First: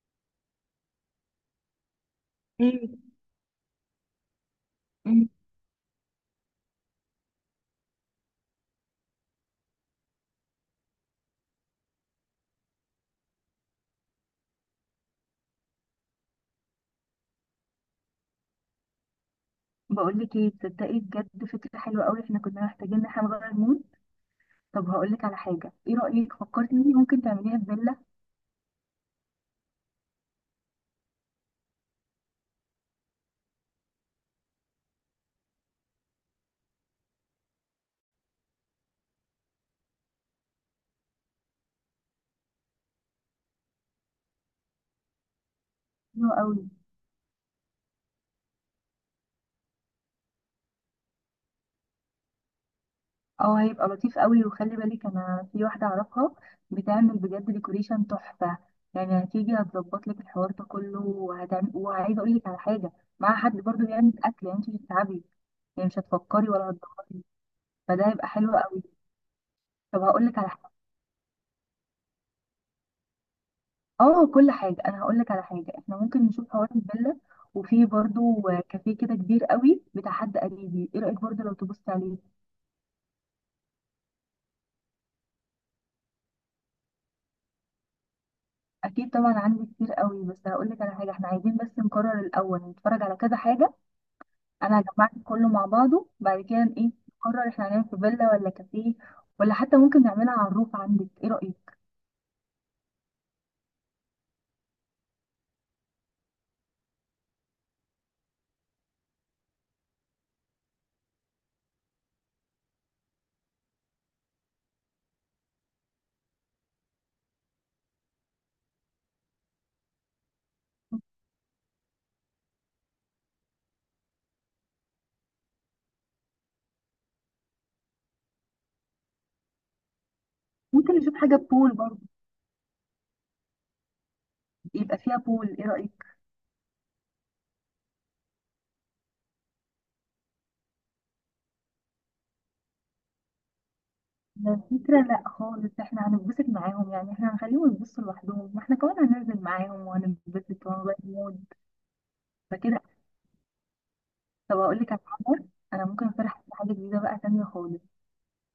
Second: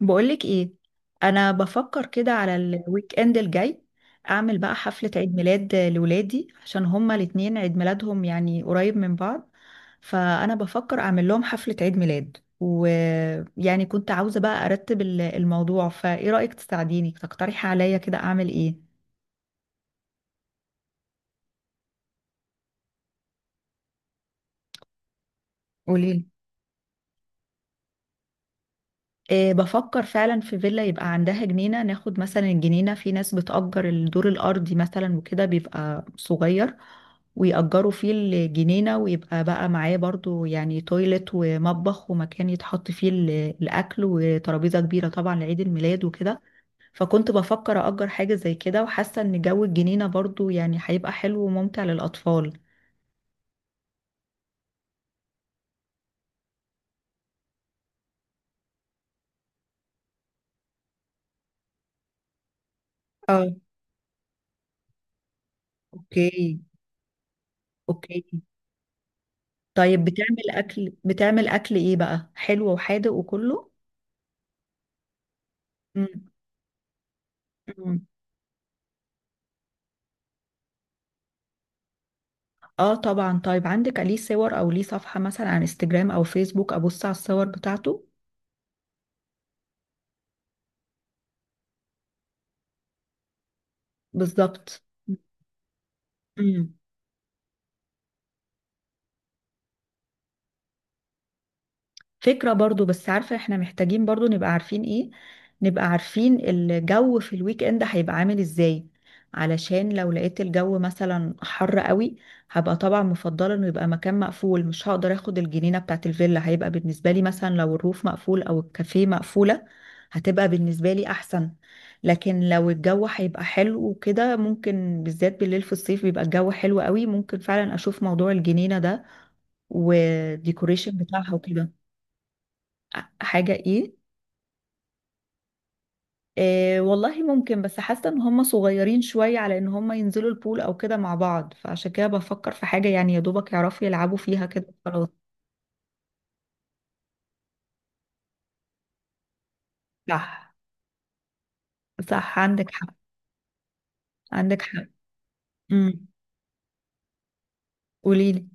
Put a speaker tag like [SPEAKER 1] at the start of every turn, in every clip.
[SPEAKER 1] بقولك ايه؟ انا بفكر كده على
[SPEAKER 2] ايه؟
[SPEAKER 1] الويك اند الجاي اعمل بقى حفلة
[SPEAKER 2] إيه؟
[SPEAKER 1] عيد ميلاد لولادي، عشان هما الاتنين عيد ميلادهم يعني قريب من بعض. فانا بفكر اعمل لهم حفلة عيد ميلاد، ويعني كنت عاوزة بقى ارتب الموضوع. فايه رأيك تساعديني تقترحي عليا كده اعمل ايه؟
[SPEAKER 2] بقول لك ايه، تصدقي بجد فكره حلوه قوي. احنا كنا محتاجين ان احنا نغير مود. طب هقول لك على حاجه، ايه
[SPEAKER 1] قوليلي.
[SPEAKER 2] رايك فكرتي ان ممكن تعمليها في فيلا؟
[SPEAKER 1] إيه، بفكر فعلا في فيلا يبقى عندها جنينة، ناخد مثلا الجنينة. في ناس بتأجر الدور الأرضي مثلا وكده بيبقى صغير، ويأجروا فيه الجنينة، ويبقى بقى معاه برضو يعني تويلت ومطبخ ومكان يتحط فيه الأكل وترابيزة كبيرة طبعا لعيد الميلاد
[SPEAKER 2] حلوه
[SPEAKER 1] وكده.
[SPEAKER 2] قوي.
[SPEAKER 1] فكنت بفكر أجر حاجة زي كده، وحاسة إن جو الجنينة برضو يعني هيبقى حلو وممتع للأطفال.
[SPEAKER 2] اه، هيبقى لطيف قوي. وخلي بالك انا في واحده اعرفها بتعمل بجد ديكوريشن تحفه. يعني هتيجي هتظبط لك الحوار ده كله وهتعمل، وعايزه اقول لك على حاجه، مع حد
[SPEAKER 1] اه.
[SPEAKER 2] برضو بيعمل اكل، يعني انت مش هتتعبي. يعني مش هتفكري
[SPEAKER 1] اوكي.
[SPEAKER 2] ولا هتدوري. فده
[SPEAKER 1] اوكي.
[SPEAKER 2] هيبقى حلو قوي. طب
[SPEAKER 1] طيب،
[SPEAKER 2] هقول لك على
[SPEAKER 1] بتعمل
[SPEAKER 2] حاجه.
[SPEAKER 1] أكل، بتعمل أكل إيه بقى، حلو وحادق وكله؟
[SPEAKER 2] اه كل حاجة، انا هقول لك على حاجة. احنا
[SPEAKER 1] مم.
[SPEAKER 2] ممكن نشوف حوار الفيلا، وفي
[SPEAKER 1] مم.
[SPEAKER 2] برضو كافيه كده كبير قوي بتاع حد قريبي. ايه رأيك برضو لو تبص عليه؟
[SPEAKER 1] اه طبعا. طيب، عندك ليه صور او ليه صفحة مثلا على انستجرام او فيسبوك ابص على الصور بتاعته؟
[SPEAKER 2] اكيد طبعا عندي كتير قوي، بس هقول لك على حاجة، احنا عايزين بس نقرر الاول، نتفرج على كذا حاجة. انا
[SPEAKER 1] بالظبط.
[SPEAKER 2] هجمعك كله مع بعضه بعد
[SPEAKER 1] مم.
[SPEAKER 2] كده، ايه. نقرر احنا هنعمل في فيلا ولا كافيه، ولا حتى ممكن نعملها على الروف. عندك ايه رأيك؟
[SPEAKER 1] فكرة برضو، بس عارفة احنا محتاجين برضو نبقى عارفين ايه، نبقى عارفين الجو في الويك اند هيبقى عامل ازاي. علشان لو لقيت الجو مثلا حر قوي، هبقى طبعا مفضلة انه يبقى مكان مقفول، مش هقدر اخد الجنينة بتاعت الفيلا. هيبقى بالنسبة لي مثلا لو الروف مقفول او الكافيه مقفولة هتبقى بالنسبة لي احسن. لكن لو الجو هيبقى حلو وكده، ممكن بالذات بالليل في الصيف بيبقى الجو حلو قوي، ممكن فعلا اشوف موضوع الجنينة ده
[SPEAKER 2] ممكن
[SPEAKER 1] والديكوريشن
[SPEAKER 2] نشوف
[SPEAKER 1] بتاعها
[SPEAKER 2] حاجة بول
[SPEAKER 1] وكده.
[SPEAKER 2] برضو.
[SPEAKER 1] حاجة ايه؟
[SPEAKER 2] يبقى فيها بول، ايه رأيك؟
[SPEAKER 1] آه والله ممكن، بس حاسة ان هم صغيرين شوية على ان هم ينزلوا البول او كده مع بعض، فعشان كده بفكر في حاجة يعني يا دوبك يعرفوا يلعبوا فيها كده
[SPEAKER 2] الفكرة
[SPEAKER 1] خلاص.
[SPEAKER 2] لا خالص، احنا هنتبسط معاهم. يعني احنا هنخليهم يبصوا لوحدهم، ما احنا كمان هننزل معاهم
[SPEAKER 1] صح.
[SPEAKER 2] وهنتبسط وهنغير مود.
[SPEAKER 1] صح، عندك
[SPEAKER 2] فكده.
[SPEAKER 1] حق،
[SPEAKER 2] طب
[SPEAKER 1] عندك
[SPEAKER 2] اقول
[SPEAKER 1] حق.
[SPEAKER 2] لك على حاجة، انا
[SPEAKER 1] امم.
[SPEAKER 2] ممكن اقترح حاجة جديدة بقى تانية خالص.
[SPEAKER 1] قوليلي.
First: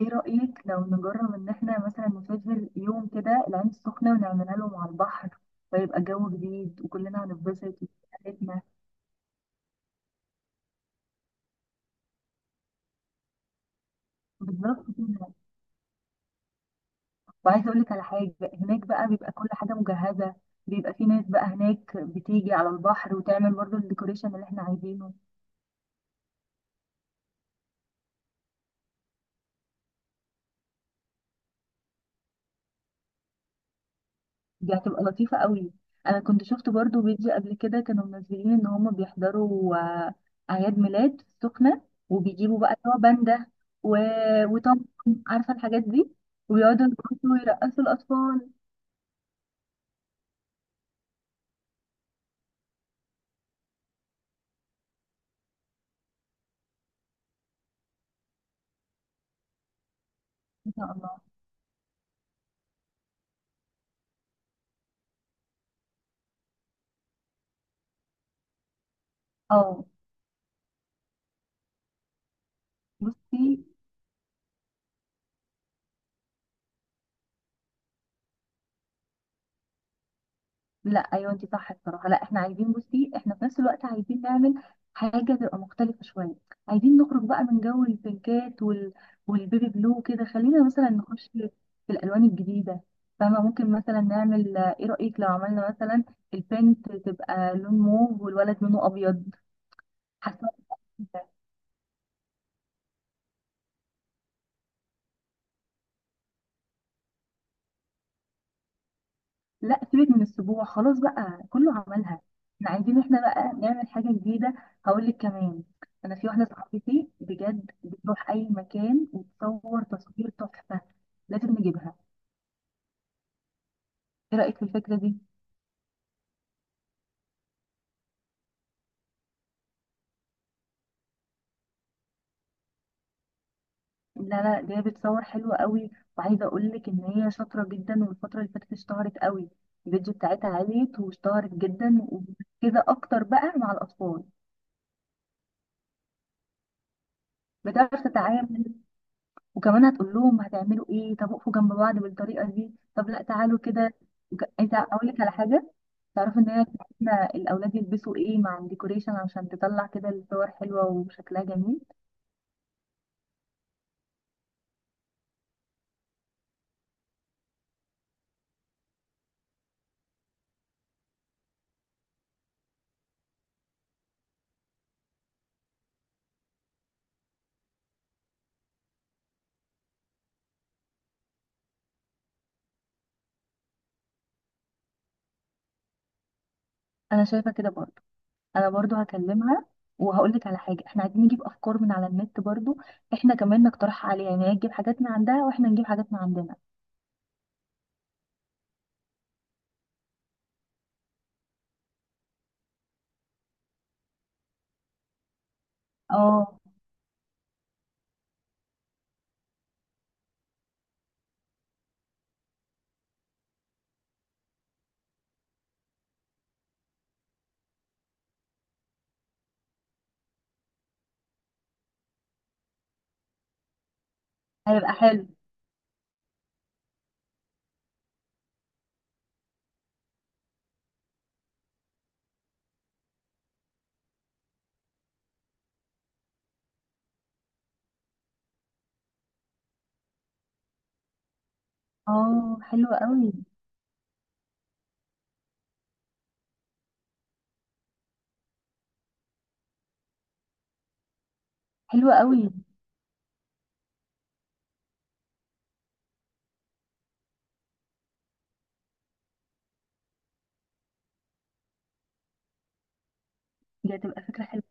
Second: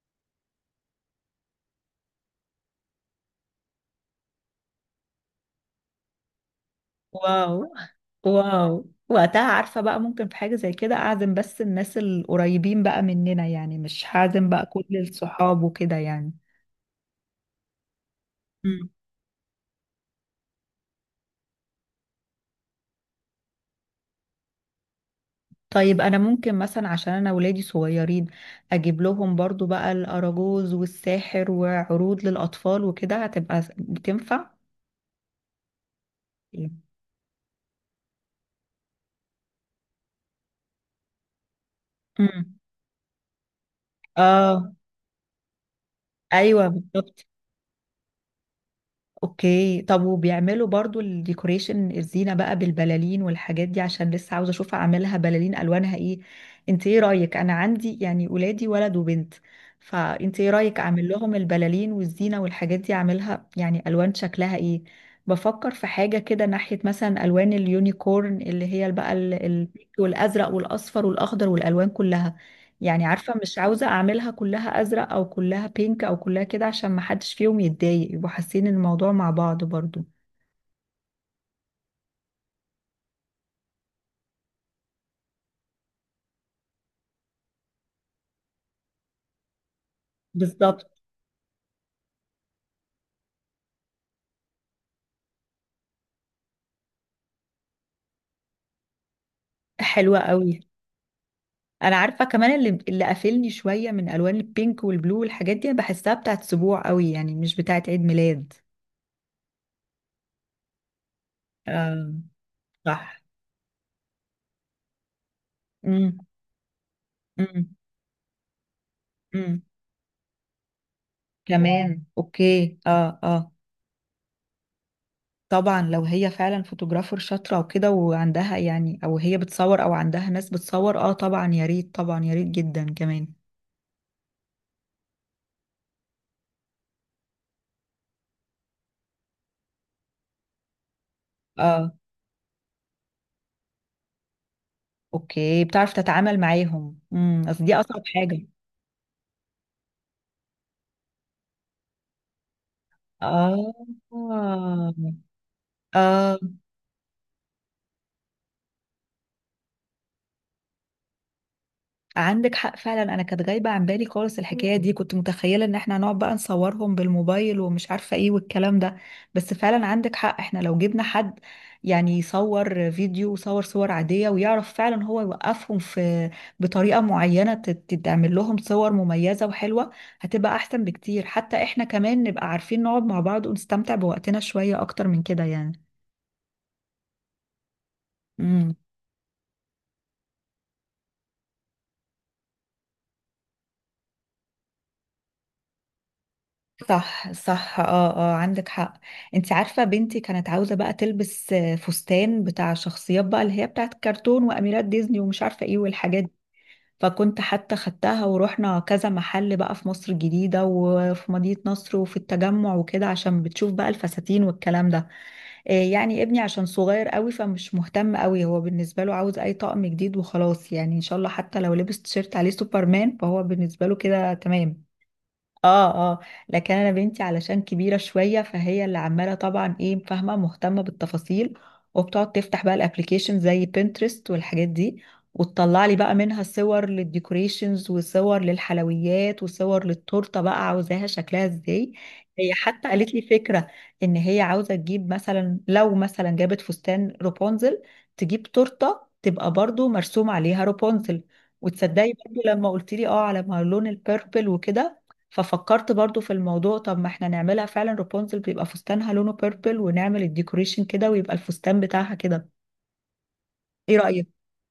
[SPEAKER 2] ايه رأيك لو نجرب ان احنا مثلا نسافر يوم كده العين السخنة ونعملها لهم على البحر؟ فيبقى جو جديد وكلنا
[SPEAKER 1] واو.
[SPEAKER 2] هنتبسط وحياتنا.
[SPEAKER 1] واو، وقتها عارفة بقى ممكن في حاجة زي كده اعزم بس الناس القريبين بقى مننا، يعني مش هعزم بقى كل
[SPEAKER 2] بالظبط كده.
[SPEAKER 1] الصحاب وكده يعني.
[SPEAKER 2] وعايزة اقول لك على حاجة، هناك بقى بيبقى كل حاجة مجهزة. بيبقى في ناس بقى هناك بتيجي على البحر وتعمل برضو الديكوريشن اللي احنا عايزينه.
[SPEAKER 1] طيب، انا ممكن مثلا، عشان انا ولادي صغيرين، اجيب لهم برضو بقى الاراجوز والساحر وعروض للأطفال، وكده هتبقى بتنفع.
[SPEAKER 2] دي هتبقى لطيفة قوي. انا كنت شفت برضو فيديو قبل كده، كانوا منزلين ان هم بيحضروا اعياد ميلاد في السخنة.
[SPEAKER 1] مم.
[SPEAKER 2] وبيجيبوا بقى اللي هو باندا و...
[SPEAKER 1] اه.
[SPEAKER 2] وطم، عارفة الحاجات دي.
[SPEAKER 1] ايوه
[SPEAKER 2] وبيقعدوا
[SPEAKER 1] بالظبط.
[SPEAKER 2] يرقصوا الاطفال.
[SPEAKER 1] اوكي. طب وبيعملوا برضو الديكوريشن، الزينة بقى بالبلالين والحاجات دي، عشان لسه عاوزة اشوف اعملها بلالين الوانها ايه. انت ايه رأيك؟ انا عندي يعني ولادي ولد وبنت، فانت ايه
[SPEAKER 2] ما
[SPEAKER 1] رأيك
[SPEAKER 2] شاء
[SPEAKER 1] اعمل
[SPEAKER 2] الله.
[SPEAKER 1] لهم البلالين والزينة والحاجات دي، اعملها يعني الوان شكلها ايه؟ بفكر في حاجة كده ناحية مثلا الوان اليونيكورن، اللي هي بقى
[SPEAKER 2] اه،
[SPEAKER 1] والازرق والاصفر والاخضر والالوان كلها. يعني عارفة
[SPEAKER 2] بصي،
[SPEAKER 1] مش عاوزة أعملها كلها أزرق أو كلها بينك أو كلها كده، عشان ما حدش فيهم يتضايق، يبقوا حاسين الموضوع مع بعض برضو.
[SPEAKER 2] لا ايوه انت صح الصراحه. لا احنا عايزين، بصي احنا في نفس الوقت عايزين نعمل حاجه تبقى مختلفه شويه. عايزين نخرج بقى من جو البينكات والبيبي بلو. كده خلينا
[SPEAKER 1] بالظبط.
[SPEAKER 2] مثلا نخش في الالوان الجديده، فاهمه؟ ممكن مثلا نعمل، ايه رايك لو عملنا مثلا البنت تبقى لون موف والولد لونه ابيض؟
[SPEAKER 1] حلوة
[SPEAKER 2] حاسه.
[SPEAKER 1] قوي. أنا عارفة كمان اللي قافلني شوية من ألوان البينك والبلو والحاجات دي، أنا بحسها بتاعت سبوع قوي، يعني مش بتاعت عيد ميلاد.
[SPEAKER 2] لا سيبك من السبوع خلاص بقى، كله
[SPEAKER 1] آه.
[SPEAKER 2] عملها. احنا عايزين احنا
[SPEAKER 1] صح.
[SPEAKER 2] بقى نعمل حاجة جديدة. هقول لك كمان، انا
[SPEAKER 1] امم.
[SPEAKER 2] في واحدة صاحبتي بجد
[SPEAKER 1] امم.
[SPEAKER 2] بتروح اي مكان
[SPEAKER 1] امم،
[SPEAKER 2] وتصور تصوير تحفة. لازم نجيبها.
[SPEAKER 1] كمان أوكي، آه، آه.
[SPEAKER 2] ايه رأيك في الفكرة دي؟
[SPEAKER 1] طبعا لو هي فعلا فوتوغرافر شاطرة وكده، وعندها يعني، او هي بتصور او عندها ناس بتصور، اه طبعا يا ريت، طبعا يا ريت جدا كمان.
[SPEAKER 2] لا دي بتصور حلوة قوي. وعايزة اقول لك ان هي شاطرة جدا، والفترة اللي فاتت اشتهرت قوي. الفيديو بتاعتها عالية واشتهرت
[SPEAKER 1] اه.
[SPEAKER 2] جدا وكده، اكتر بقى مع الاطفال.
[SPEAKER 1] اوكي، بتعرف تتعامل معاهم، اصل دي اصعب
[SPEAKER 2] بتعرف
[SPEAKER 1] حاجة.
[SPEAKER 2] تتعامل، وكمان هتقول لهم هتعملوا ايه، طب اقفوا جنب بعض بالطريقه دي، طب لا تعالوا
[SPEAKER 1] اه.
[SPEAKER 2] كده. انت اقول لك على حاجه،
[SPEAKER 1] اه،
[SPEAKER 2] تعرفوا ان هي بتاعتنا الاولاد يلبسوا ايه مع الديكوريشن عشان تطلع كده الصور حلوه وشكلها جميل.
[SPEAKER 1] عندك حق فعلا، انا كانت غايبه عن بالي خالص الحكايه دي، كنت متخيله ان احنا هنقعد بقى نصورهم بالموبايل ومش عارفه ايه والكلام ده. بس فعلا عندك حق، احنا لو جبنا حد يعني يصور فيديو وصور، صور عاديه، ويعرف فعلا هو يوقفهم في بطريقه معينه، تتعمل لهم صور مميزه وحلوه. هتبقى احسن بكتير، حتى احنا كمان نبقى عارفين نقعد مع بعض ونستمتع بوقتنا شويه اكتر من كده يعني.
[SPEAKER 2] انا شايفه كده برضو. انا برضو هكلمها. وهقول لك على حاجه، احنا عايزين نجيب افكار من على النت برضو. احنا كمان نقترح عليها يعني، هي تجيب حاجات من عندها واحنا نجيب حاجات من عندنا.
[SPEAKER 1] صح. صح. اه. اه، عندك حق. انت عارفة بنتي كانت عاوزة بقى تلبس فستان بتاع شخصيات بقى، اللي هي بتاعت كرتون واميرات ديزني ومش عارفة ايه والحاجات دي.
[SPEAKER 2] اه
[SPEAKER 1] فكنت حتى خدتها ورحنا كذا محل بقى في مصر الجديدة وفي مدينة نصر وفي التجمع وكده، عشان بتشوف بقى الفساتين والكلام ده. يعني ابني عشان صغير قوي فمش مهتم قوي، هو بالنسبة له عاوز اي طقم جديد وخلاص، يعني ان شاء الله حتى لو لبس تيشيرت عليه سوبرمان فهو بالنسبة له كده تمام.
[SPEAKER 2] هيبقى حلو.
[SPEAKER 1] اه. اه. لكن انا بنتي علشان كبيره شويه فهي اللي عماله طبعا ايه، فاهمه، مهتمه بالتفاصيل، وبتقعد تفتح بقى الابليكيشن زي بنترست والحاجات دي، وتطلع لي بقى منها صور للديكوريشنز وصور للحلويات وصور للتورته بقى عاوزاها شكلها ازاي. هي
[SPEAKER 2] اه
[SPEAKER 1] حتى
[SPEAKER 2] حلوه
[SPEAKER 1] قالت لي
[SPEAKER 2] قوي.
[SPEAKER 1] فكره، ان هي عاوزه تجيب مثلا، لو مثلا جابت فستان رابونزل تجيب تورته تبقى برضو مرسوم عليها رابونزل. وتصدقي
[SPEAKER 2] حلوه
[SPEAKER 1] برضو
[SPEAKER 2] قوي.
[SPEAKER 1] لما قلت لي اه على ما لون البيربل وكده، ففكرت برضو في الموضوع، طب ما احنا نعملها فعلا رابونزل، بيبقى فستانها لونه بيربل ونعمل الديكوريشن كده ويبقى الفستان بتاعها كده.
[SPEAKER 2] دي
[SPEAKER 1] ايه
[SPEAKER 2] هتبقى
[SPEAKER 1] رأيك؟
[SPEAKER 2] فكره حلوه.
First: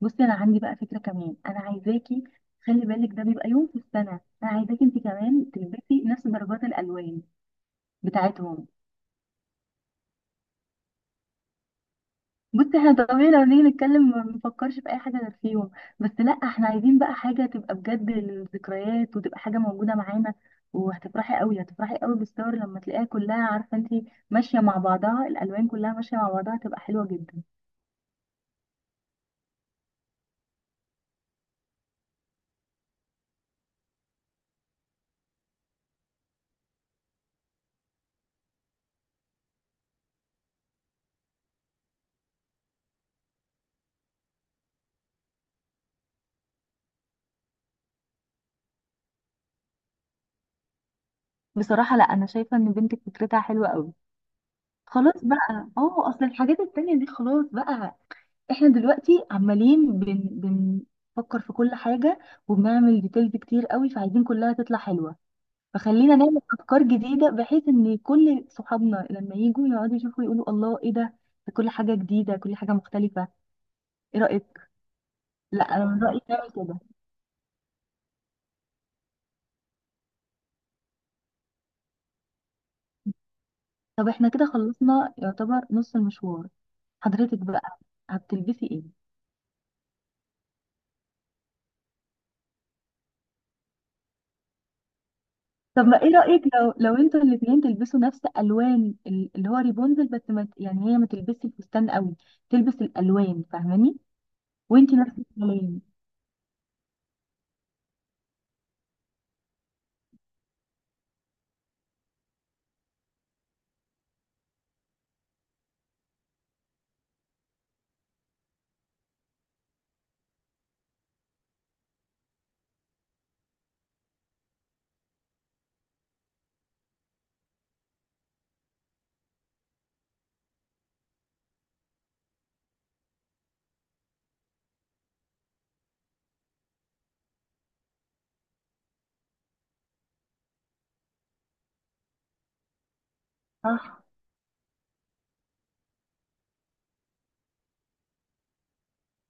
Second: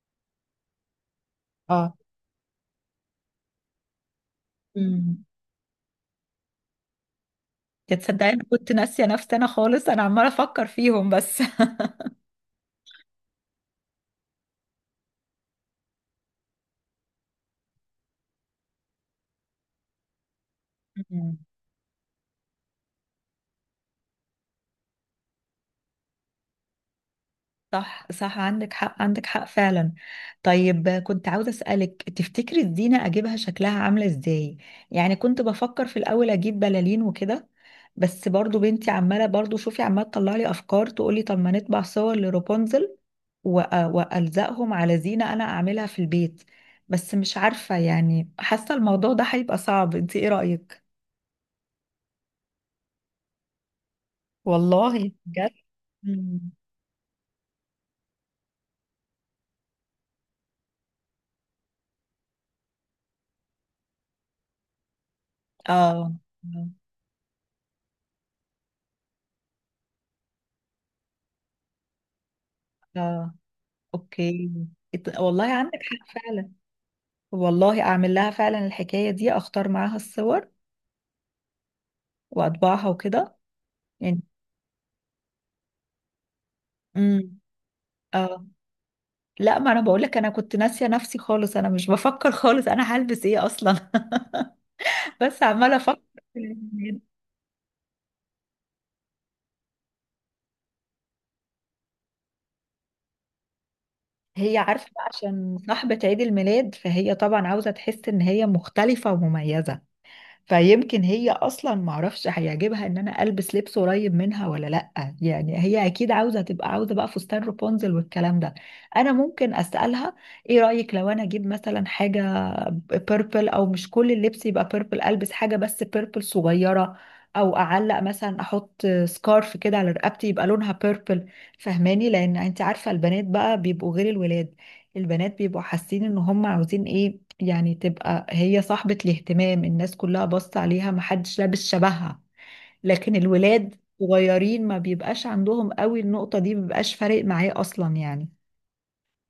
[SPEAKER 2] بصي انا عندي بقى فكره كمان، انا
[SPEAKER 1] اه.
[SPEAKER 2] عايزاكي، خلي بالك ده بيبقى يوم في السنه، انا عايزاكي انت
[SPEAKER 1] امم.
[SPEAKER 2] كمان تلبسي نفس درجات الالوان
[SPEAKER 1] يا تصدقي انا
[SPEAKER 2] بتاعتهم.
[SPEAKER 1] كنت ناسيه نفسي انا خالص، انا عماله افكر فيهم بس.
[SPEAKER 2] بصي احنا طبيعي لو نيجي نتكلم ما بنفكرش في اي حاجه غير فيهم، بس لا احنا عايزين بقى حاجه تبقى بجد للذكريات وتبقى حاجه موجوده معانا.
[SPEAKER 1] مم.
[SPEAKER 2] وهتفرحي قوي، هتفرحي قوي بالصور لما تلاقيها كلها عارفه انت ماشيه مع بعضها، الالوان كلها ماشيه مع بعضها، هتبقى حلوه جدا.
[SPEAKER 1] صح. صح، عندك حق، عندك حق فعلا. طيب، كنت عاوزة أسألك، تفتكري الزينة أجيبها شكلها عاملة إزاي؟ يعني كنت بفكر في الأول أجيب بلالين وكده، بس برضو بنتي عمالة برضو، شوفي، عمالة تطلع لي أفكار، تقولي طب ما نطبع صور لروبونزل وألزقهم على زينة أنا أعملها في البيت. بس مش عارفة يعني، حاسة الموضوع ده هيبقى صعب، انت ايه رأيك؟
[SPEAKER 2] بصراحه لا انا شايفه ان بنتك فكرتها حلوه قوي.
[SPEAKER 1] والله
[SPEAKER 2] خلاص
[SPEAKER 1] بجد؟
[SPEAKER 2] بقى، اه اصل
[SPEAKER 1] مم.
[SPEAKER 2] الحاجات التانية دي خلاص بقى. احنا دلوقتي بنفكر في كل حاجة وبنعمل ديتيلز كتير قوي، فعايزين كلها تطلع حلوة.
[SPEAKER 1] اه.
[SPEAKER 2] فخلينا نعمل افكار جديدة بحيث ان كل صحابنا لما يجوا يقعدوا يشوفوا يقولوا الله ايه ده، ده كل حاجة جديدة كل حاجة مختلفة.
[SPEAKER 1] اه.
[SPEAKER 2] ايه رأيك؟
[SPEAKER 1] اوكي. والله
[SPEAKER 2] لا
[SPEAKER 1] عندك
[SPEAKER 2] انا من
[SPEAKER 1] حق
[SPEAKER 2] رأيي نعمل
[SPEAKER 1] فعلا.
[SPEAKER 2] كده.
[SPEAKER 1] والله اعمل لها فعلا الحكاية دي، اختار معاها الصور واطبعها وكده
[SPEAKER 2] طب
[SPEAKER 1] يعني.
[SPEAKER 2] احنا كده خلصنا يعتبر نص المشوار.
[SPEAKER 1] امم
[SPEAKER 2] حضرتك بقى
[SPEAKER 1] اه.
[SPEAKER 2] هتلبسي ايه؟
[SPEAKER 1] لا، ما انا بقول لك، انا كنت ناسية نفسي خالص، انا مش بفكر خالص انا هلبس ايه اصلا. بس عمالة
[SPEAKER 2] طب
[SPEAKER 1] افكر.
[SPEAKER 2] ما ايه رأيك لو انتوا الاتنين تلبسوا نفس الوان اللي هو ريبونزل، بس ما ت- يعني هي ما تلبسش الفستان قوي، تلبس الالوان، فاهماني؟
[SPEAKER 1] هي عارفة
[SPEAKER 2] وانتي
[SPEAKER 1] بقى
[SPEAKER 2] نفس
[SPEAKER 1] عشان
[SPEAKER 2] الكلام.
[SPEAKER 1] صاحبة عيد الميلاد فهي طبعا عاوزة تحس ان هي مختلفة ومميزة، فيمكن هي اصلا معرفش هيعجبها ان انا البس لبس قريب منها ولا لأ، يعني هي اكيد عاوزة بقى فستان رابونزل والكلام ده. انا ممكن اسألها. ايه رأيك لو انا اجيب مثلا حاجة بيربل، او مش كل اللبس يبقى بيربل، البس حاجة بس بيربل صغيرة، او اعلق مثلا احط سكارف كده على رقبتي يبقى لونها بيربل. فهماني؟ لان انت عارفة البنات بقى بيبقوا غير الولاد، البنات بيبقوا حاسين ان هم عاوزين ايه، يعني تبقى هي صاحبة الاهتمام، الناس كلها باصة عليها محدش لابس شبهها. لكن الولاد
[SPEAKER 2] صح.
[SPEAKER 1] صغيرين ما بيبقاش عندهم قوي النقطة دي، مبيبقاش فارق معاه اصلا يعني.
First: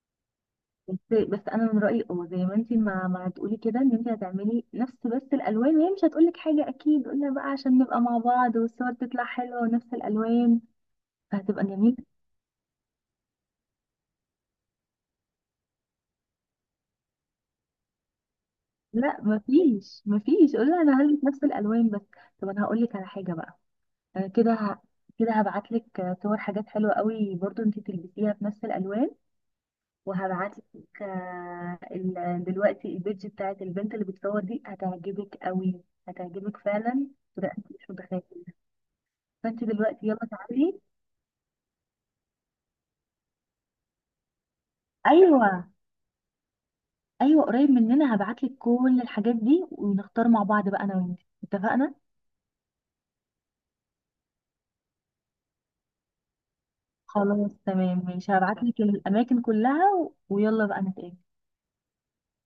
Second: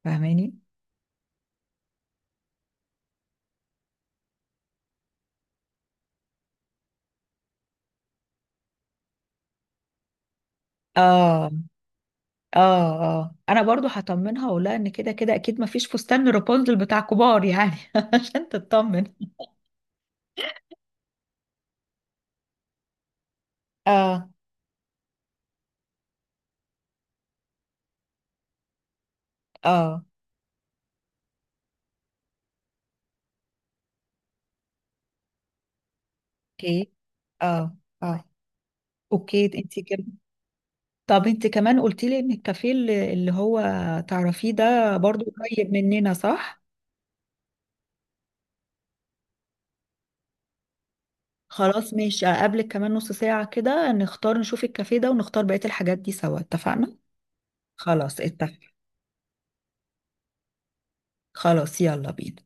[SPEAKER 1] فاهماني؟
[SPEAKER 2] بس انا من رايي، اه زي ما انتي ما تقولي كده، ان انتي هتعملي نفس بس الالوان، وهي مش هتقولك حاجه اكيد. قلنا بقى عشان نبقى مع بعض والصور تطلع حلوه ونفس الالوان،
[SPEAKER 1] اه.
[SPEAKER 2] فهتبقى جميله.
[SPEAKER 1] اه. اه، انا برضو هطمنها واقولها ان كده كده اكيد ما فيش فستان رابنزل بتاع كبار يعني، عشان تطمن.
[SPEAKER 2] لا مفيش، مفيش. قولي انا هلبس نفس الالوان بس. طب انا هقولك على حاجه بقى، انا
[SPEAKER 1] اه.
[SPEAKER 2] كده هبعتلك صور حاجات حلوه قوي برضو انتي تلبسيها في نفس الالوان.
[SPEAKER 1] اه.
[SPEAKER 2] وهبعت لك دلوقتي البيج بتاعت البنت اللي بتصور دي هتعجبك قوي، هتعجبك
[SPEAKER 1] اوكي.
[SPEAKER 2] فعلا. لا انت
[SPEAKER 1] اه.
[SPEAKER 2] مش
[SPEAKER 1] اه.
[SPEAKER 2] متخيله.
[SPEAKER 1] اوكي،
[SPEAKER 2] فانت
[SPEAKER 1] انت كده.
[SPEAKER 2] دلوقتي يلا تعالي.
[SPEAKER 1] طب انت كمان قلت لي ان الكافيه اللي هو تعرفيه ده برضو قريب
[SPEAKER 2] ايوه.
[SPEAKER 1] مننا صح؟
[SPEAKER 2] ايوه قريب مننا، هبعتلك كل الحاجات دي ونختار مع بعض بقى انا وانت،
[SPEAKER 1] خلاص
[SPEAKER 2] اتفقنا؟
[SPEAKER 1] ماشي، اقابلك كمان نص ساعة كده، نختار نشوف الكافيه ده ونختار بقية الحاجات دي سوا، اتفقنا؟
[SPEAKER 2] خلاص تمام
[SPEAKER 1] خلاص
[SPEAKER 2] ماشي،
[SPEAKER 1] اتفق.
[SPEAKER 2] هبعتلك الاماكن كلها، ويلا بقى نتقابل.
[SPEAKER 1] خلاص يلا بينا.